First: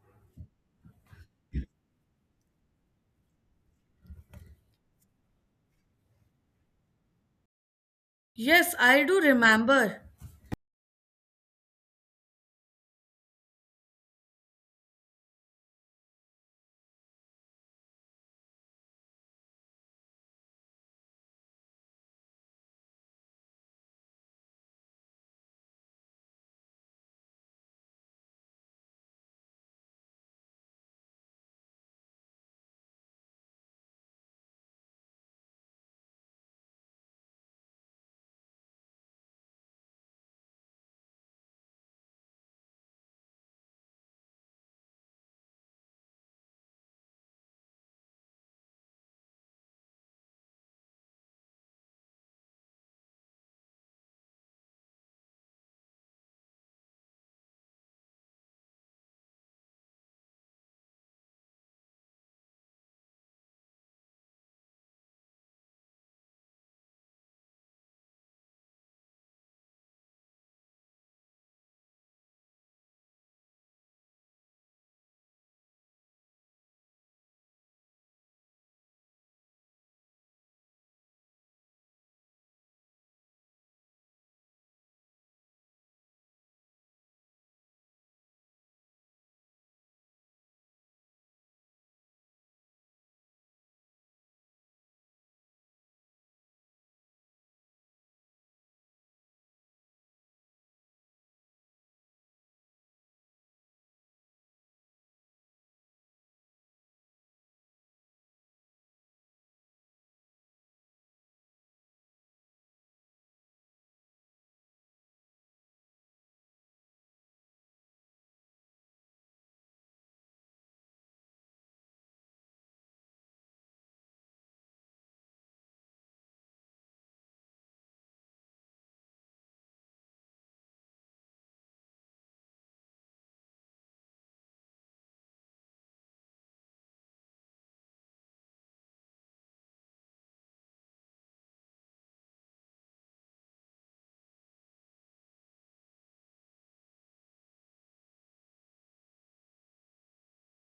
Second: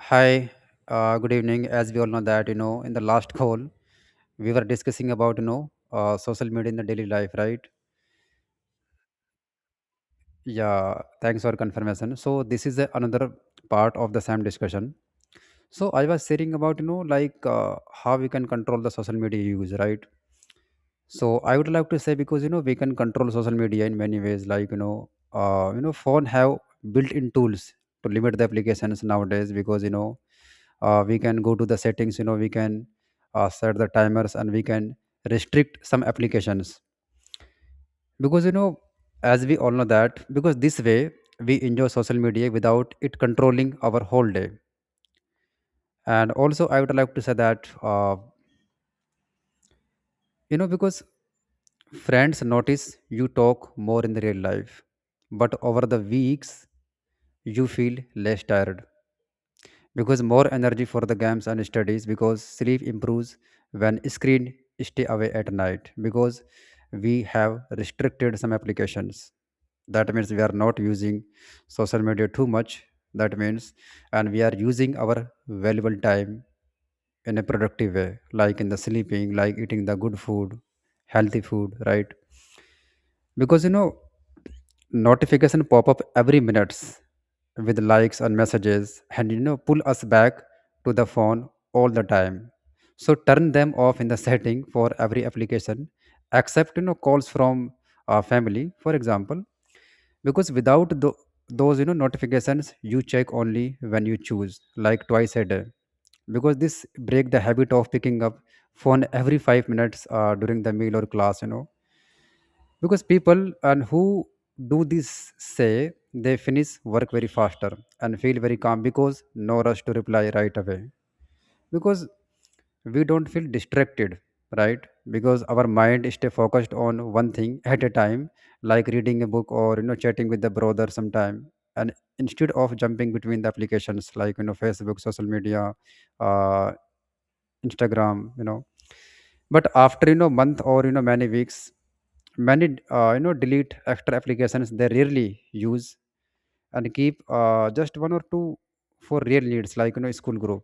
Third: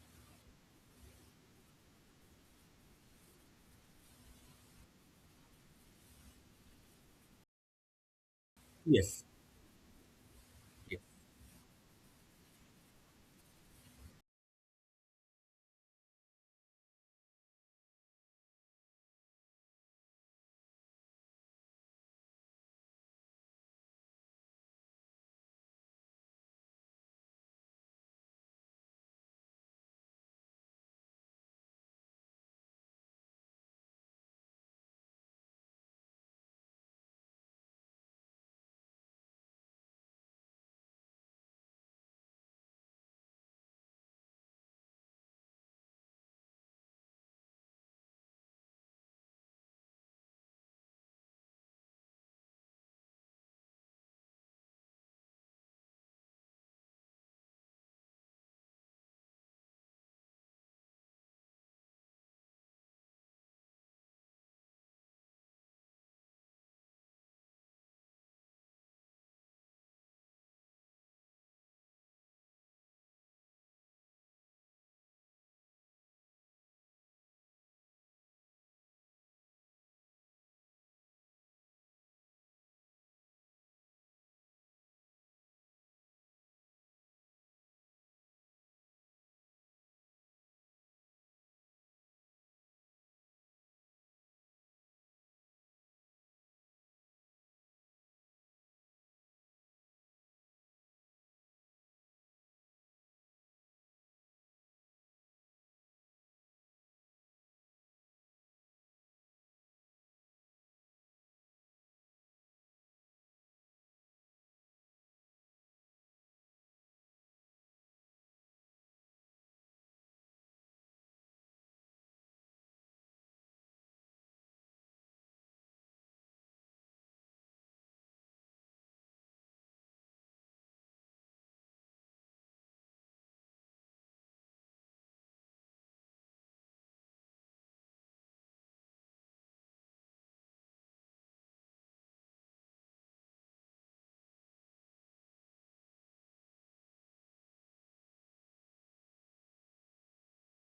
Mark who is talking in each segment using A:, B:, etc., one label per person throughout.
A: Hi, good evening. As we all know that, you know, in the last call, we were discussing about, you know, social media in the daily life, right?
B: Yes, I do
C: Yes,
B: remember.
A: Yeah,
C: yes,
A: thanks for confirmation. So this is another part of the same discussion. So I was sharing about, you know, like how we can control the social media use, right? So I would like to say because, you know, we can control social media in many ways, like, you know, phone have built-in tools to limit the applications nowadays because, you know, we can go to the settings, you know, we can set the timers, and we can restrict some applications because, you know, as we all know that, because this way we enjoy social media without it controlling our whole day. And also I would like to say that you know, because friends notice you talk more in the real life, but over the weeks you feel less tired because more energy for the games and studies, because sleep improves when screen stay away at night, because we have restricted some applications. That means we are not using social media too much. That means, and we are using our valuable time in a productive way, like in the sleeping, like eating the good food, healthy food, right? Because, you know, notification pop up every minutes with likes and messages, and you know, pull us back to the phone all the time. So turn them off in the setting for every application, except you know, calls from family, for example. Because without those, you know, notifications, you check only when you choose, like twice a day, because this break the habit of picking up phone every 5 minutes during the meal or class, you know. Because people and who do this say they finish work very faster and feel very calm because no rush to reply right away. Because we don't feel distracted, right? Because our mind stay focused on one thing at a time, like reading a book or you know, chatting with the brother sometime. And instead of jumping between the applications, like you know, Facebook, social media, uh, Instagram, you know. But after, you know, month or you know, many weeks, many you know, delete extra applications they rarely use, and keep just one or two for real needs, like you know, school group.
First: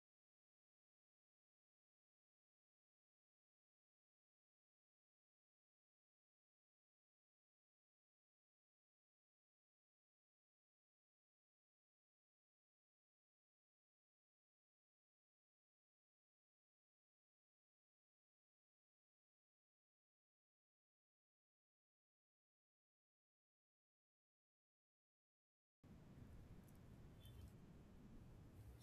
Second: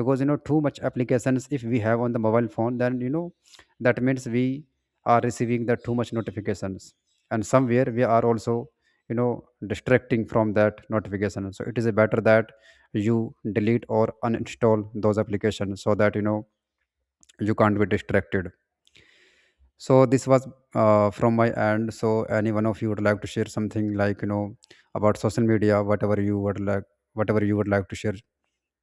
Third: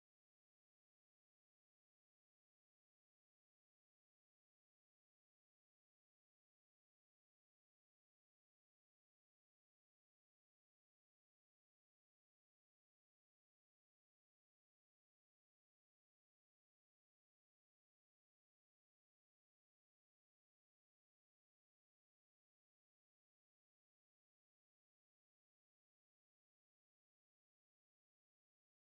A: Because you know, too much applications if we have on the mobile phone, then you know, that means we are receiving the too much notifications. And somewhere we are also, you know, distracting from that notification. So it is better that you delete or uninstall those applications, so that you know, you can't be distracted. So this was from my end. So any one of you would like to share something, like you know, about social media, whatever you would like whatever you would like to share.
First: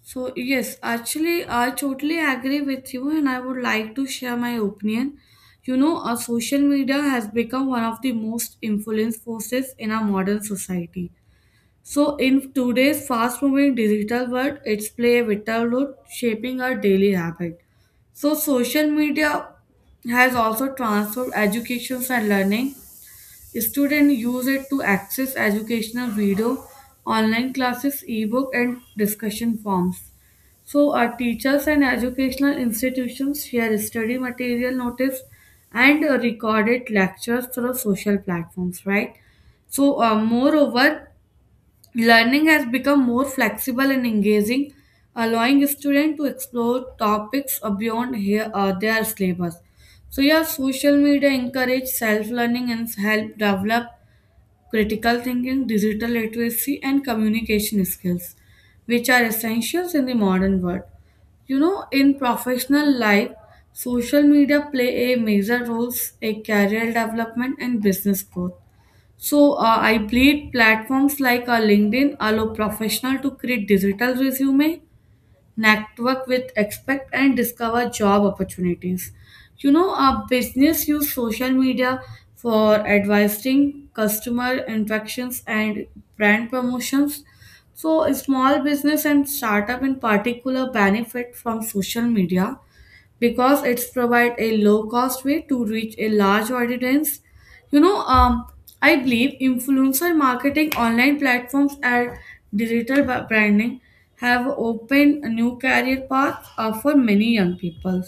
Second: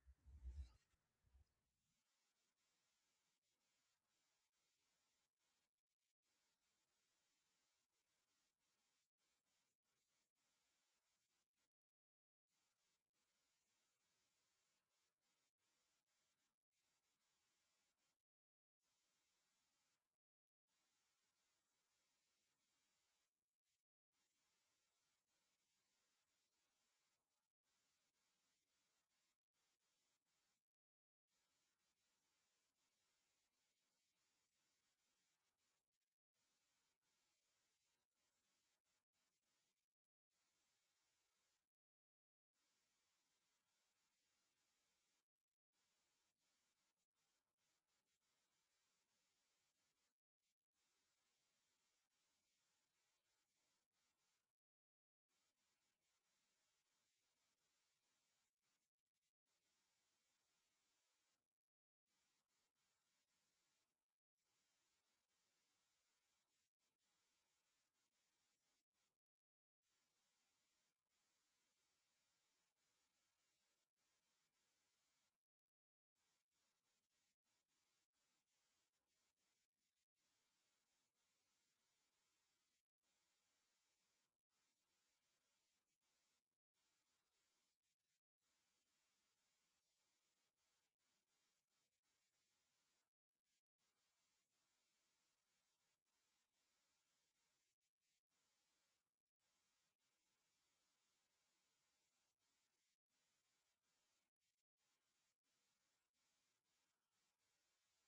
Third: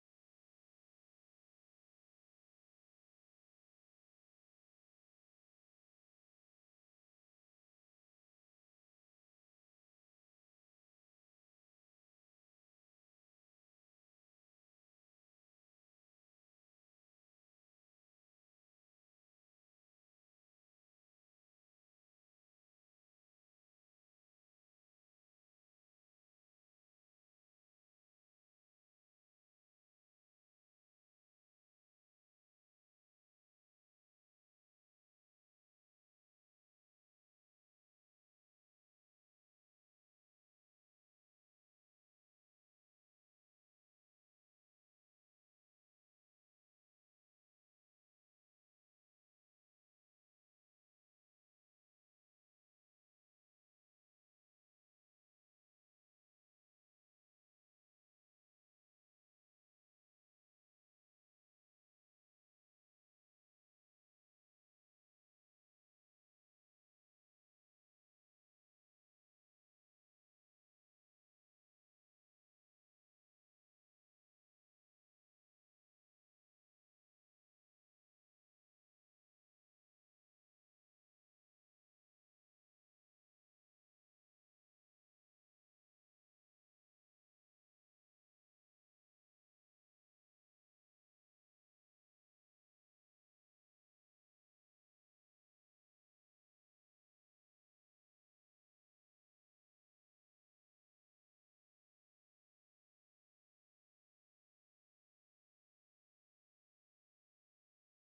B: So, yes, actually, I totally agree with you, and I would like to share my opinion. You know, our social media has become one of the most influence forces in our modern society. So, in today's fast moving digital world, it's play a vital role shaping our daily habit. So, social media has also transformed education and learning. Students use it to access educational video, online classes, ebook, and discussion forums. So, our teachers and educational institutions share study material, notice, and recorded lectures through social platforms, right? So, moreover, learning has become more flexible and engaging, allowing students to explore topics beyond here, their syllabus. So, yeah, social media encourage self learning and help develop critical thinking, digital literacy, and communication skills, which are essentials in the modern world. You know, in professional life, social media play a major role in career development and business growth. So, I believe platforms like LinkedIn allow professionals to create digital resume, network with expect and discover job opportunities. You know, a business use social media for advising customer interactions and brand promotions. So small business and startup in particular benefit from social media, because it's provide a low cost way to reach a large audience. You know, I believe influencer marketing, online platforms, and digital branding have opened a new career path for many young people.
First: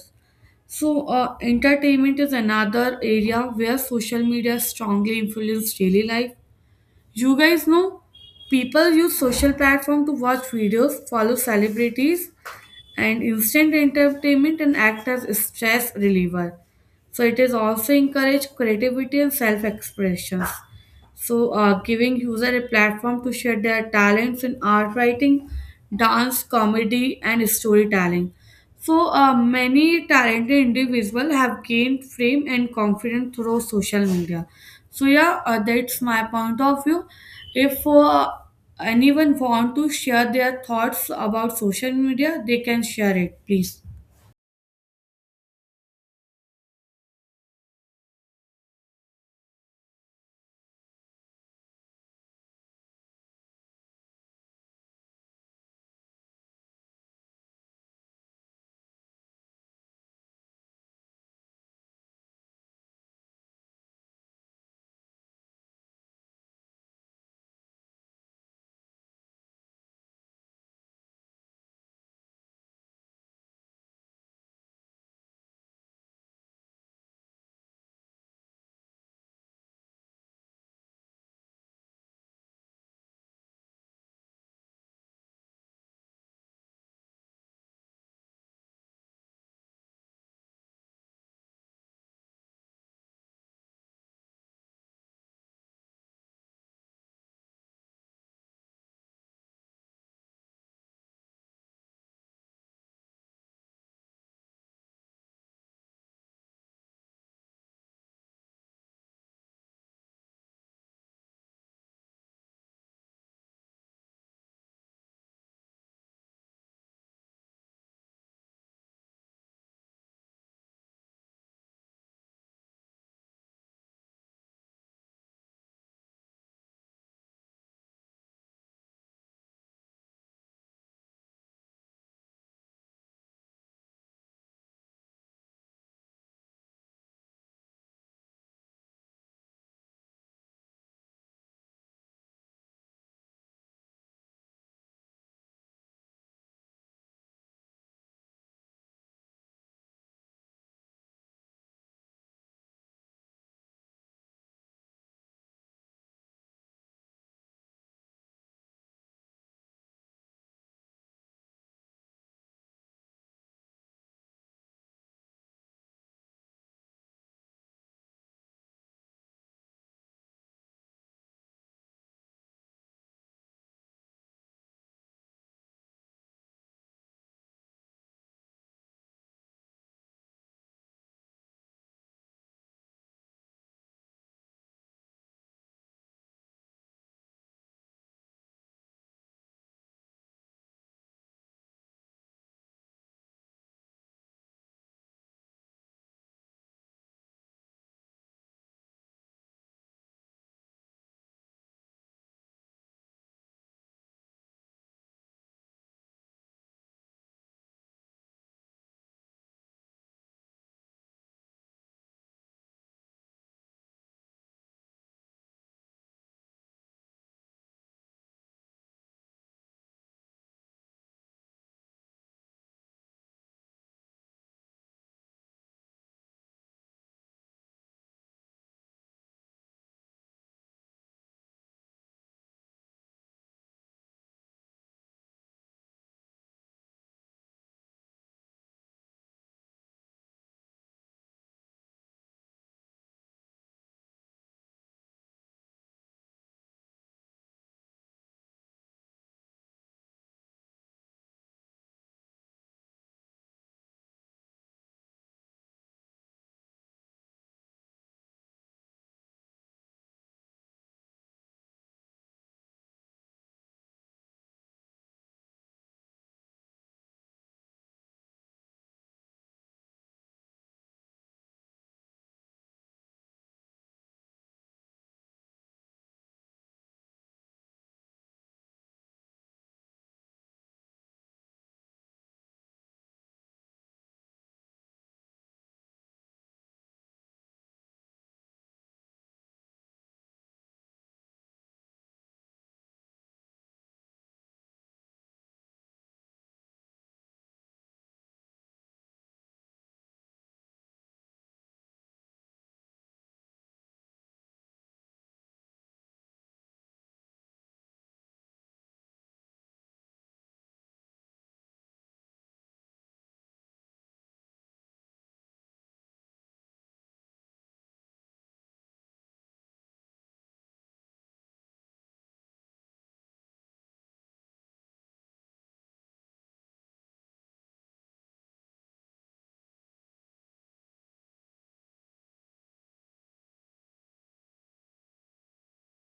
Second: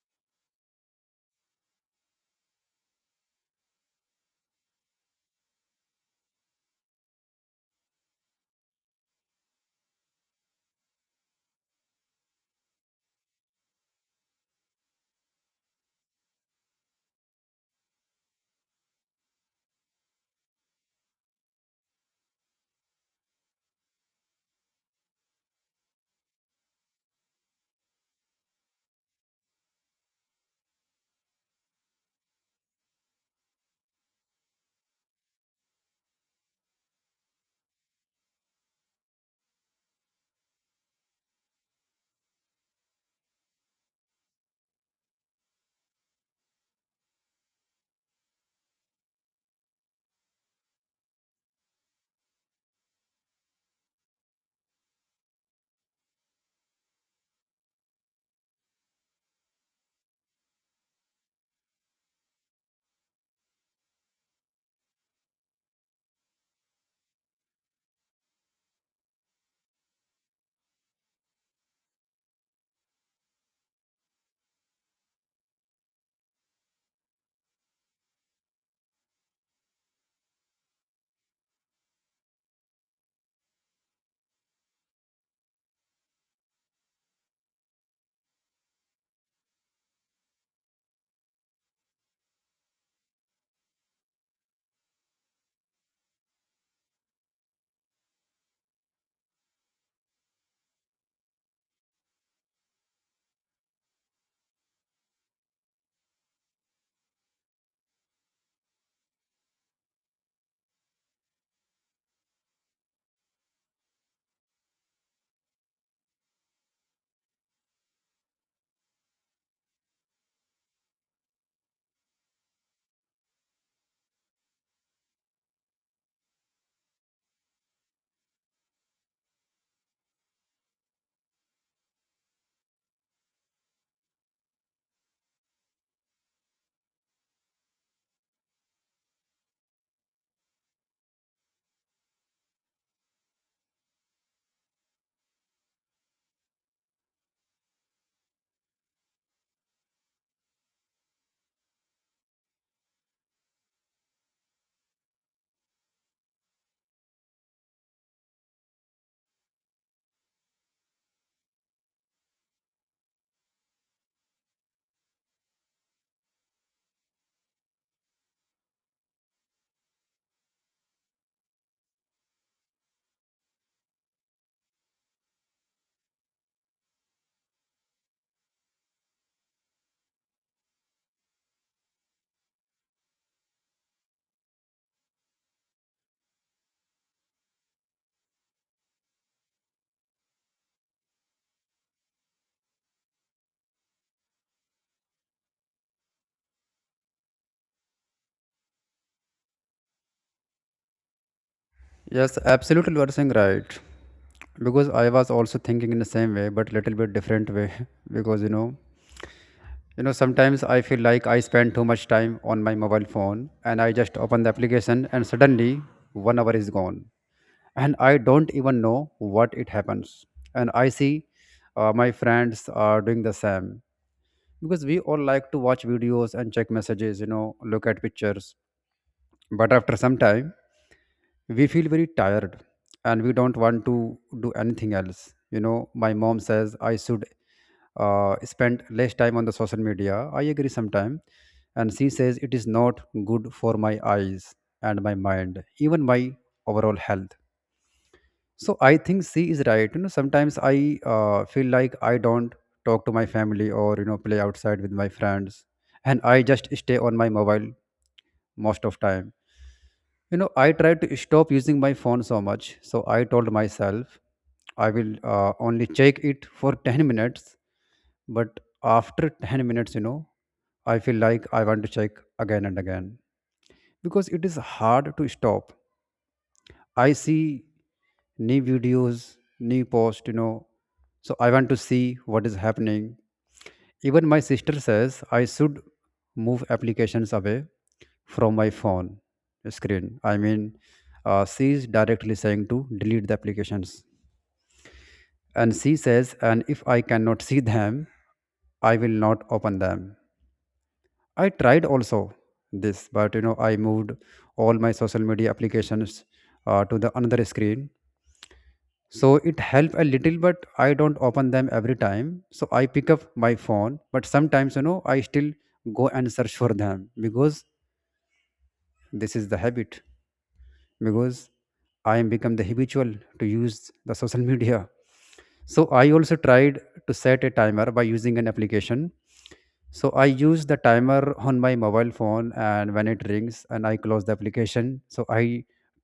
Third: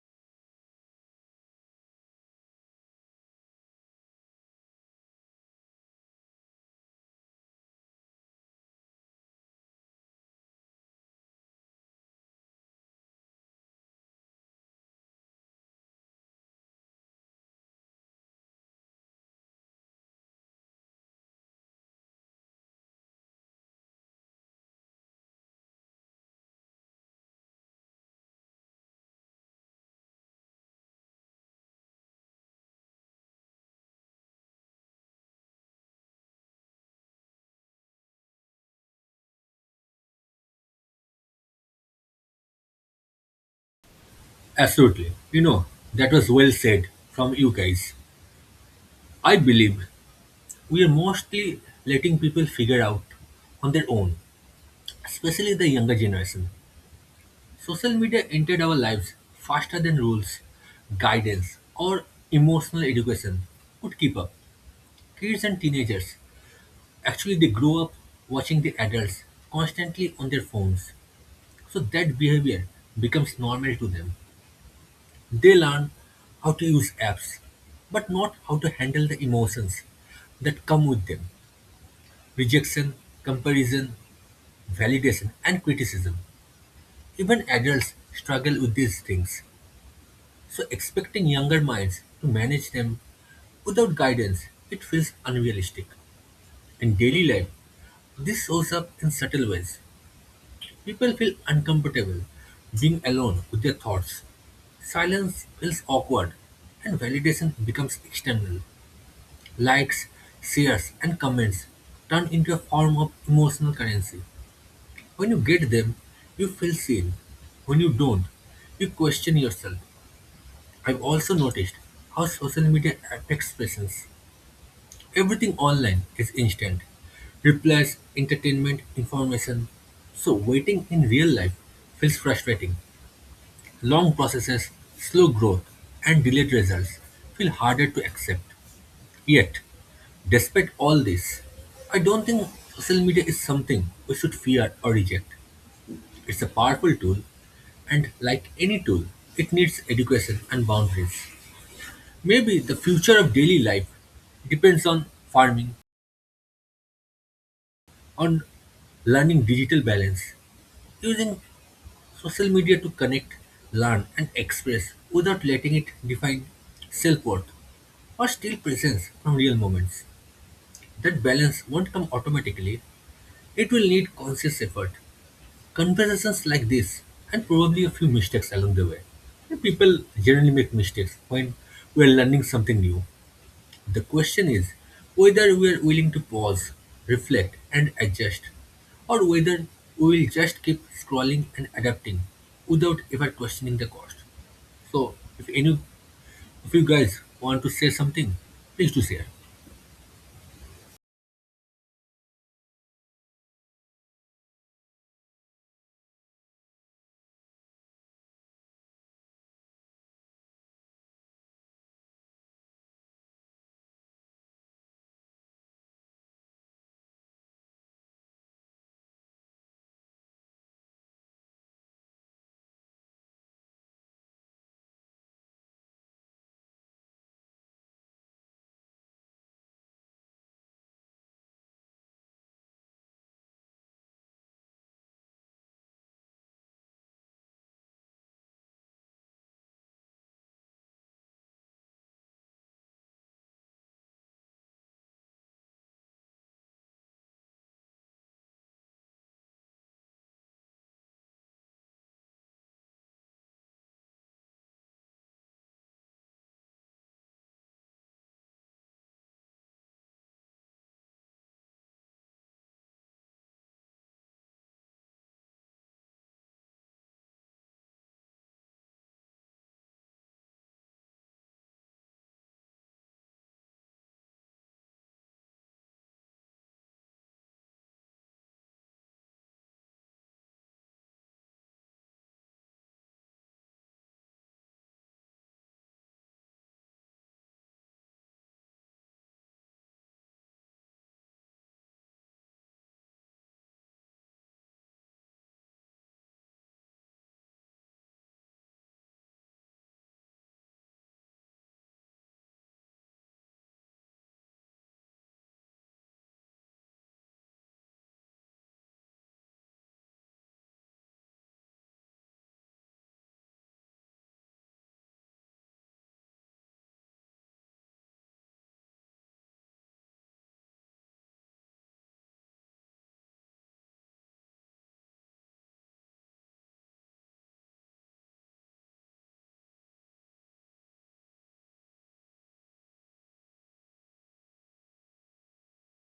B: So entertainment is another area where social media strongly influence daily life. You guys know people use social platform to watch videos, follow celebrities, and instant entertainment and act as stress reliever. So it is also encourage creativity and self-expression. So, giving user a platform to share their talents in art writing, dance, comedy, and storytelling. So, many talented individuals have gained fame and confidence through social media. So, yeah, that's my point of view. If anyone want to share their thoughts about social media, they can share it, please.
C: absolutely. You know, that was well said from you guys. I believe we are mostly letting people figure out on their own, especially the younger generation. Social media entered our lives faster than rules, guidance, or emotional education could keep up. Kids and teenagers actually they grow up watching the adults constantly on their phones, so that behavior becomes normal to them. They learn how to use apps, but not how to handle the emotions that come with them: rejection, comparison, validation, and criticism. Even adults struggle with these things, so expecting younger minds to manage them without guidance, it feels unrealistic. In daily life, this shows up in subtle ways. People feel uncomfortable being alone with their thoughts. Silence feels awkward and validation becomes external. Likes, shares, and comments turn into a form of emotional currency. When you get them, you feel seen. When you don't, you question yourself. I've also noticed how social media affects patience. Everything online is instant: replies, entertainment, information. So, waiting in real life feels frustrating. Long processes, slow growth, and delayed results feel harder to accept. Yet, despite all this, I don't think social media is something we should fear or reject. It's a powerful tool, and like any tool, it needs education and boundaries. Maybe the future of daily life depends on farming, on learning digital balance, using social media to connect, learn, and express without letting it define self worth or steal presence from real moments. That balance won't come automatically. It will need conscious effort, conversations like this, and probably a few mistakes along the way. And people generally make mistakes when we are learning something new. The question is whether we are willing to pause, reflect, and adjust, or whether we will just keep scrolling and adapting without ever questioning the cost. So, if you guys want to say something, please do share.
A: Yes, absolutely, you are saying right. Because I was also thinking in the same way, but little bit different way, because you know, sometimes I feel like I spend too much time on my mobile phone, and I just open the application and suddenly 1 hour is gone, and I don't even know what it happens. And I see my friends are doing the same, because we all like to watch videos and check messages, you know, look at pictures. But after some time, we feel very tired and we don't want to do anything else. You know, my mom says I should spend less time on the social media. I agree sometime. And she says it is not good for my eyes and my mind, even my overall health. So I think she is right. You know, sometimes I feel like I don't talk to my family or you know, play outside with my friends, and I just stay on my mobile most of time. You know, I try to stop using my phone so much. So I told myself I will only check it for 10 minutes. But after 10 minutes, you know, I feel like I want to check again and again, because it is hard to stop. I see new videos, new posts, you know. So I want to see what is happening. Even my sister says I should move applications away from my phone screen. I mean, she is directly saying to delete the applications. And she says, and if I cannot see them, I will not open them. I tried also this, but you know, I moved all my social media applications to the another screen. So it help a little, but I don't open them every time. So I pick up my phone, but sometimes you know, I still go and search for them, because this is the habit. Because I am become the habitual to use the social media. So I also tried to set a timer by using an application. So I use the timer on my mobile phone, and when it rings and I close the application. So I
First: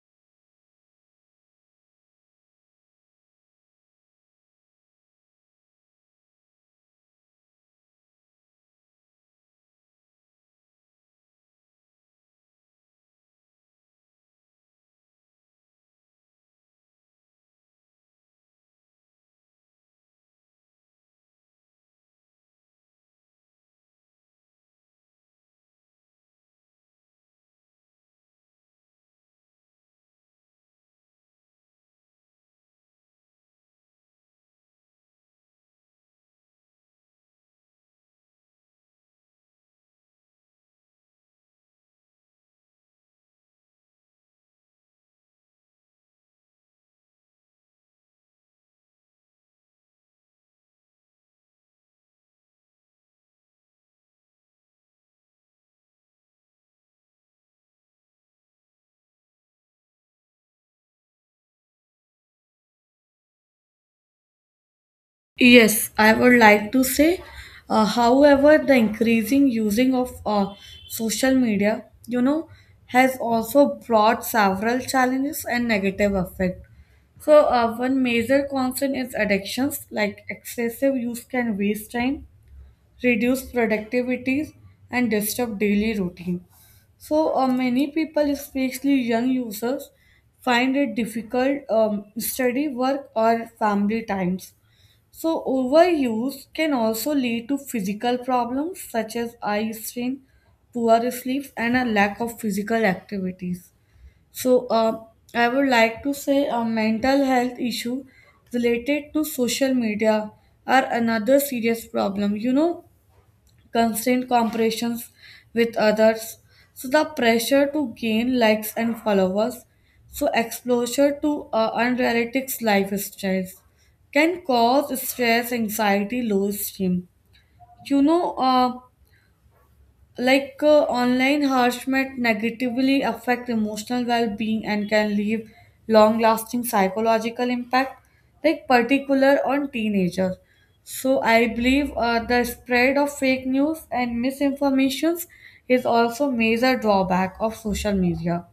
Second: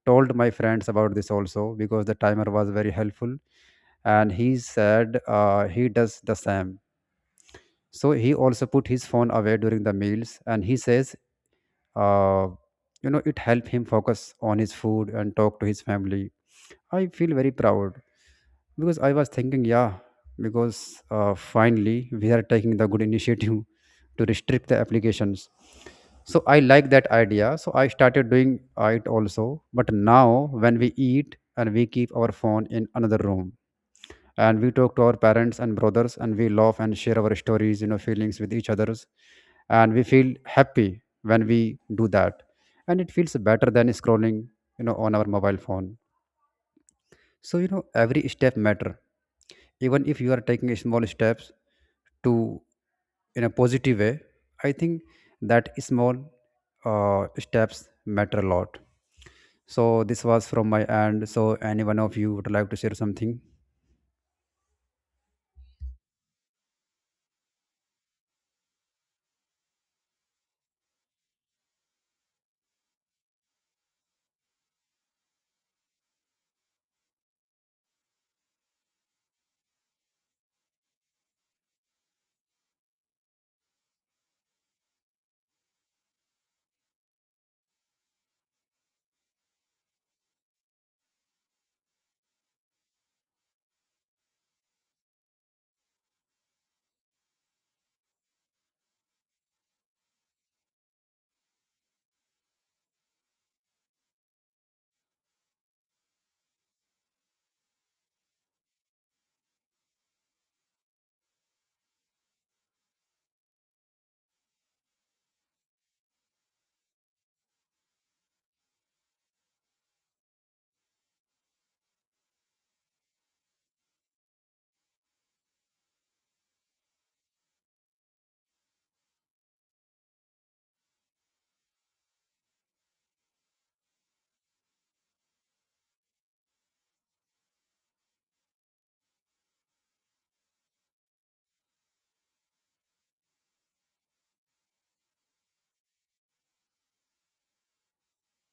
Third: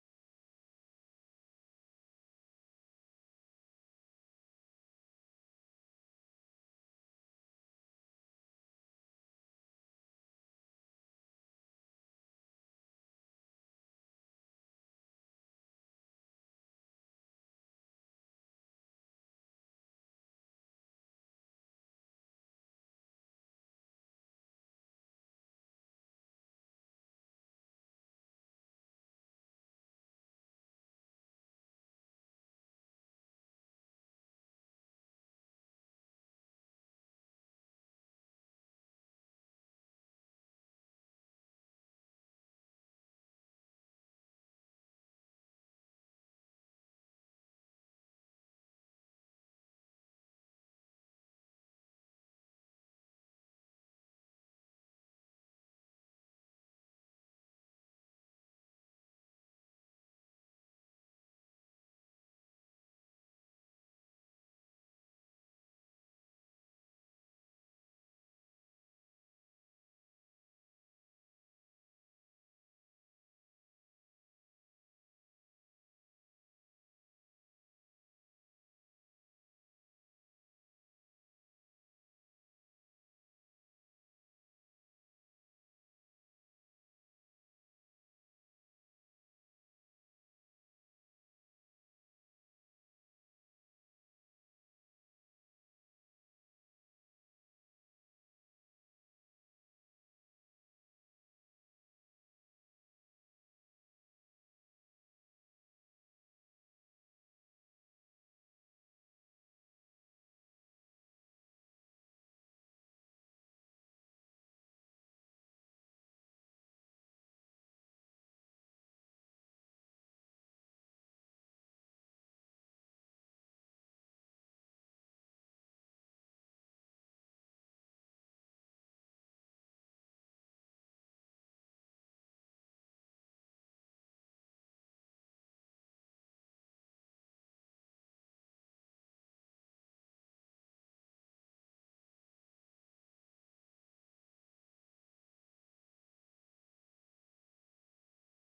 A: told my friends about this also, because the timer was very helpful. And he said he does the same. So he also put his phone away during the meals, and he says uh, you know, it helped him focus on his food and talk to his family. I feel very proud because I was thinking, yeah, because finally we are taking the good initiative to restrict the applications. So I like that idea, so I started doing it also. But now when we eat, and we keep our phone in another room, and we talk to our parents and brothers, and we laugh and share our stories, you know, feelings with each others, and we feel happy when we do that. And it feels better than scrolling, you know, on our mobile phone. So you know, every step matter, even if you are taking small steps to, in a positive way, I think that small steps matter a lot. So this was from my end. So any one of you would like to share something?
B: Yes, I would like to say, however, the increasing using of social media, you know, has also brought several challenges and negative effect. So, one major concern is addictions, like excessive use can waste time, reduce productivity, and disturb daily routine. So, many people, especially young users, find it difficult study, work, or family times. So, overuse can also lead to physical problems such as eye strain, poor sleep, and a lack of physical activities. So, I would like to say a mental health issue related to social media are another serious problem. You know, constant comparisons with others, so the pressure to gain likes and followers, so exposure to unrealistic lifestyles can cause stress, anxiety, low esteem. You know, like online harassment negatively affect emotional well-being and can leave long-lasting psychological impact, like particular on teenagers. So I believe the spread of fake news and misinformations is also major drawback of social media.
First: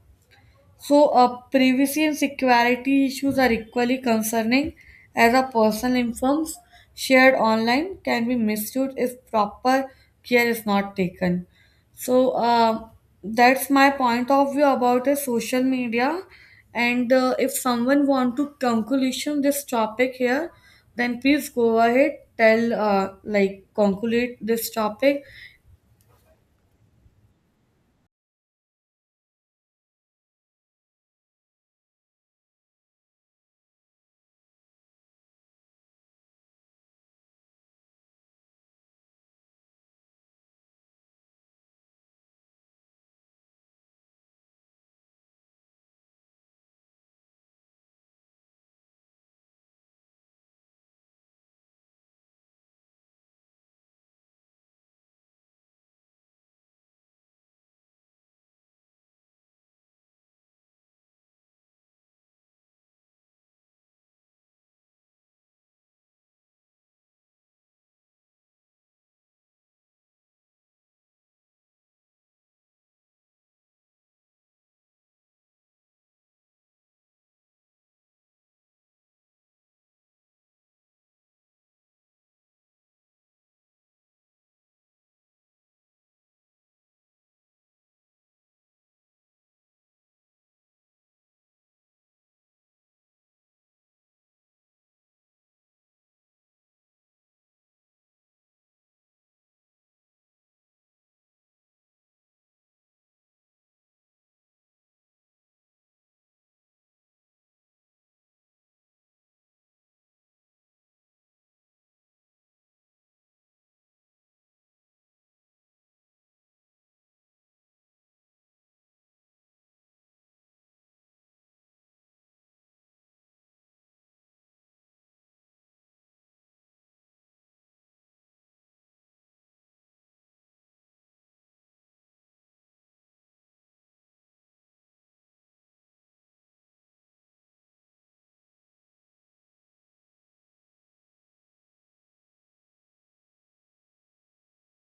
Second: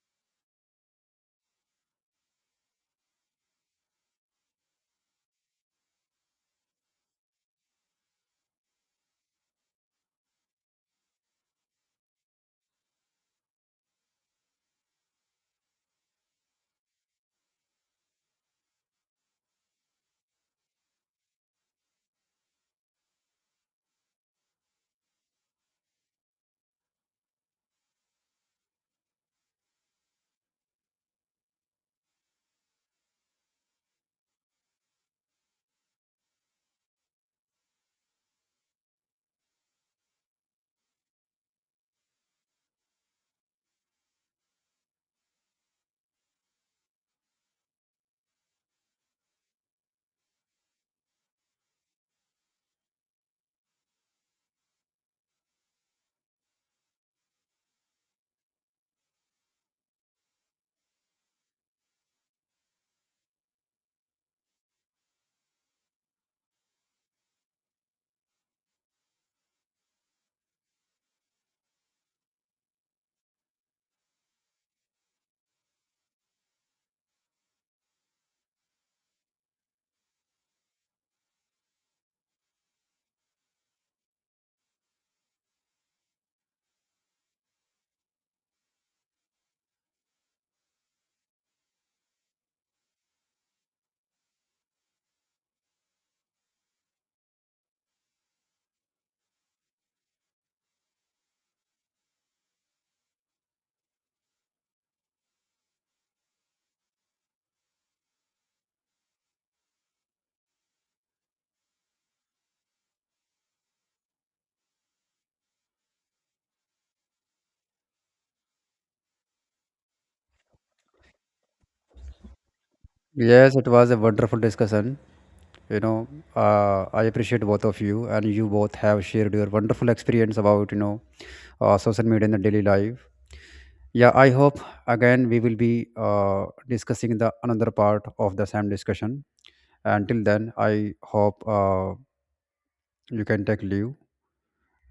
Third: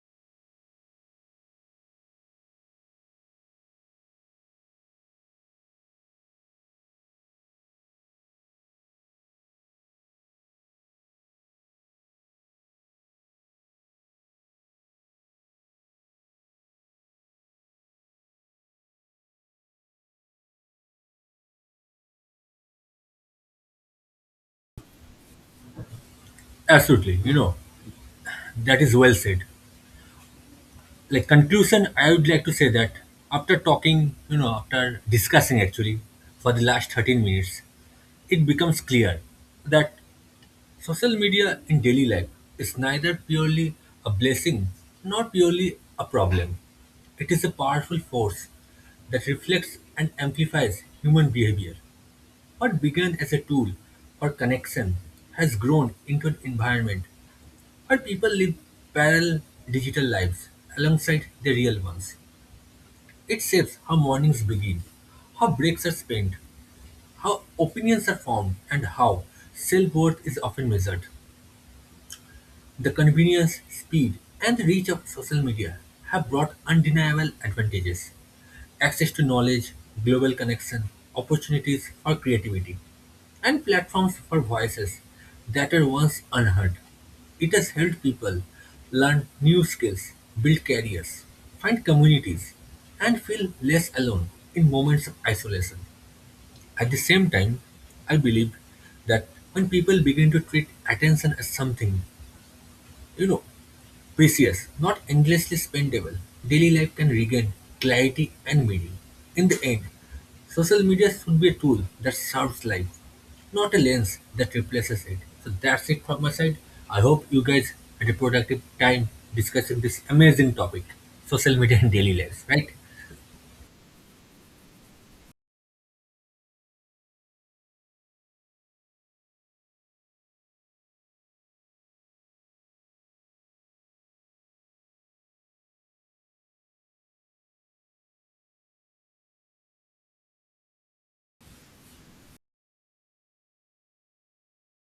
B: So, privacy and security issues are equally concerning, as our personal informs shared online can be misused if proper care is not taken. So, that's my point of view about the social media. And if someone want to conclusion this topic here, then please go ahead tell like conclude this topic.
C: Absolutely, you know, that is well said. Like conclusion, I would like to say that after talking, you know, after discussing, actually, for the last 13 minutes, it becomes clear that social media in daily life is neither purely a blessing nor purely a problem. It is a powerful force that reflects and amplifies human behavior. What began as a tool for connection has grown into an environment where people live parallel digital lives alongside their real ones. It shapes how mornings begin, how breaks are spent, how opinions are formed, and how self worth is often measured. The convenience, speed, and the reach of social media have brought undeniable advantages: access to knowledge, global connection, opportunities for creativity, and platforms for voices that were once unheard. It has helped people learn new skills, build careers, find communities, and feel less alone in moments of isolation. At the same time, I believe that when people begin to treat attention as something, you know, precious, not endlessly spendable, daily life can regain clarity and meaning. In the end, social media should be a tool that serves life, not a lens that replaces it. So that's it from my side. I hope you guys had a productive time discussing this amazing topic, social media and daily lives, right?
A: Yes, it was a wonderful discussion, you know. I appreciate both of you, and you both have shared your wonderful experience about you know, social media in the daily life. Yeah, I hope again we will be discussing the another part of the same discussion. Until then, I hope you can take leave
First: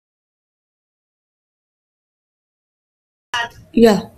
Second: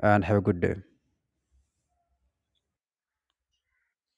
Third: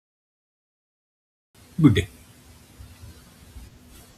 A: and have a good day.
C: Good day.
B: Yeah.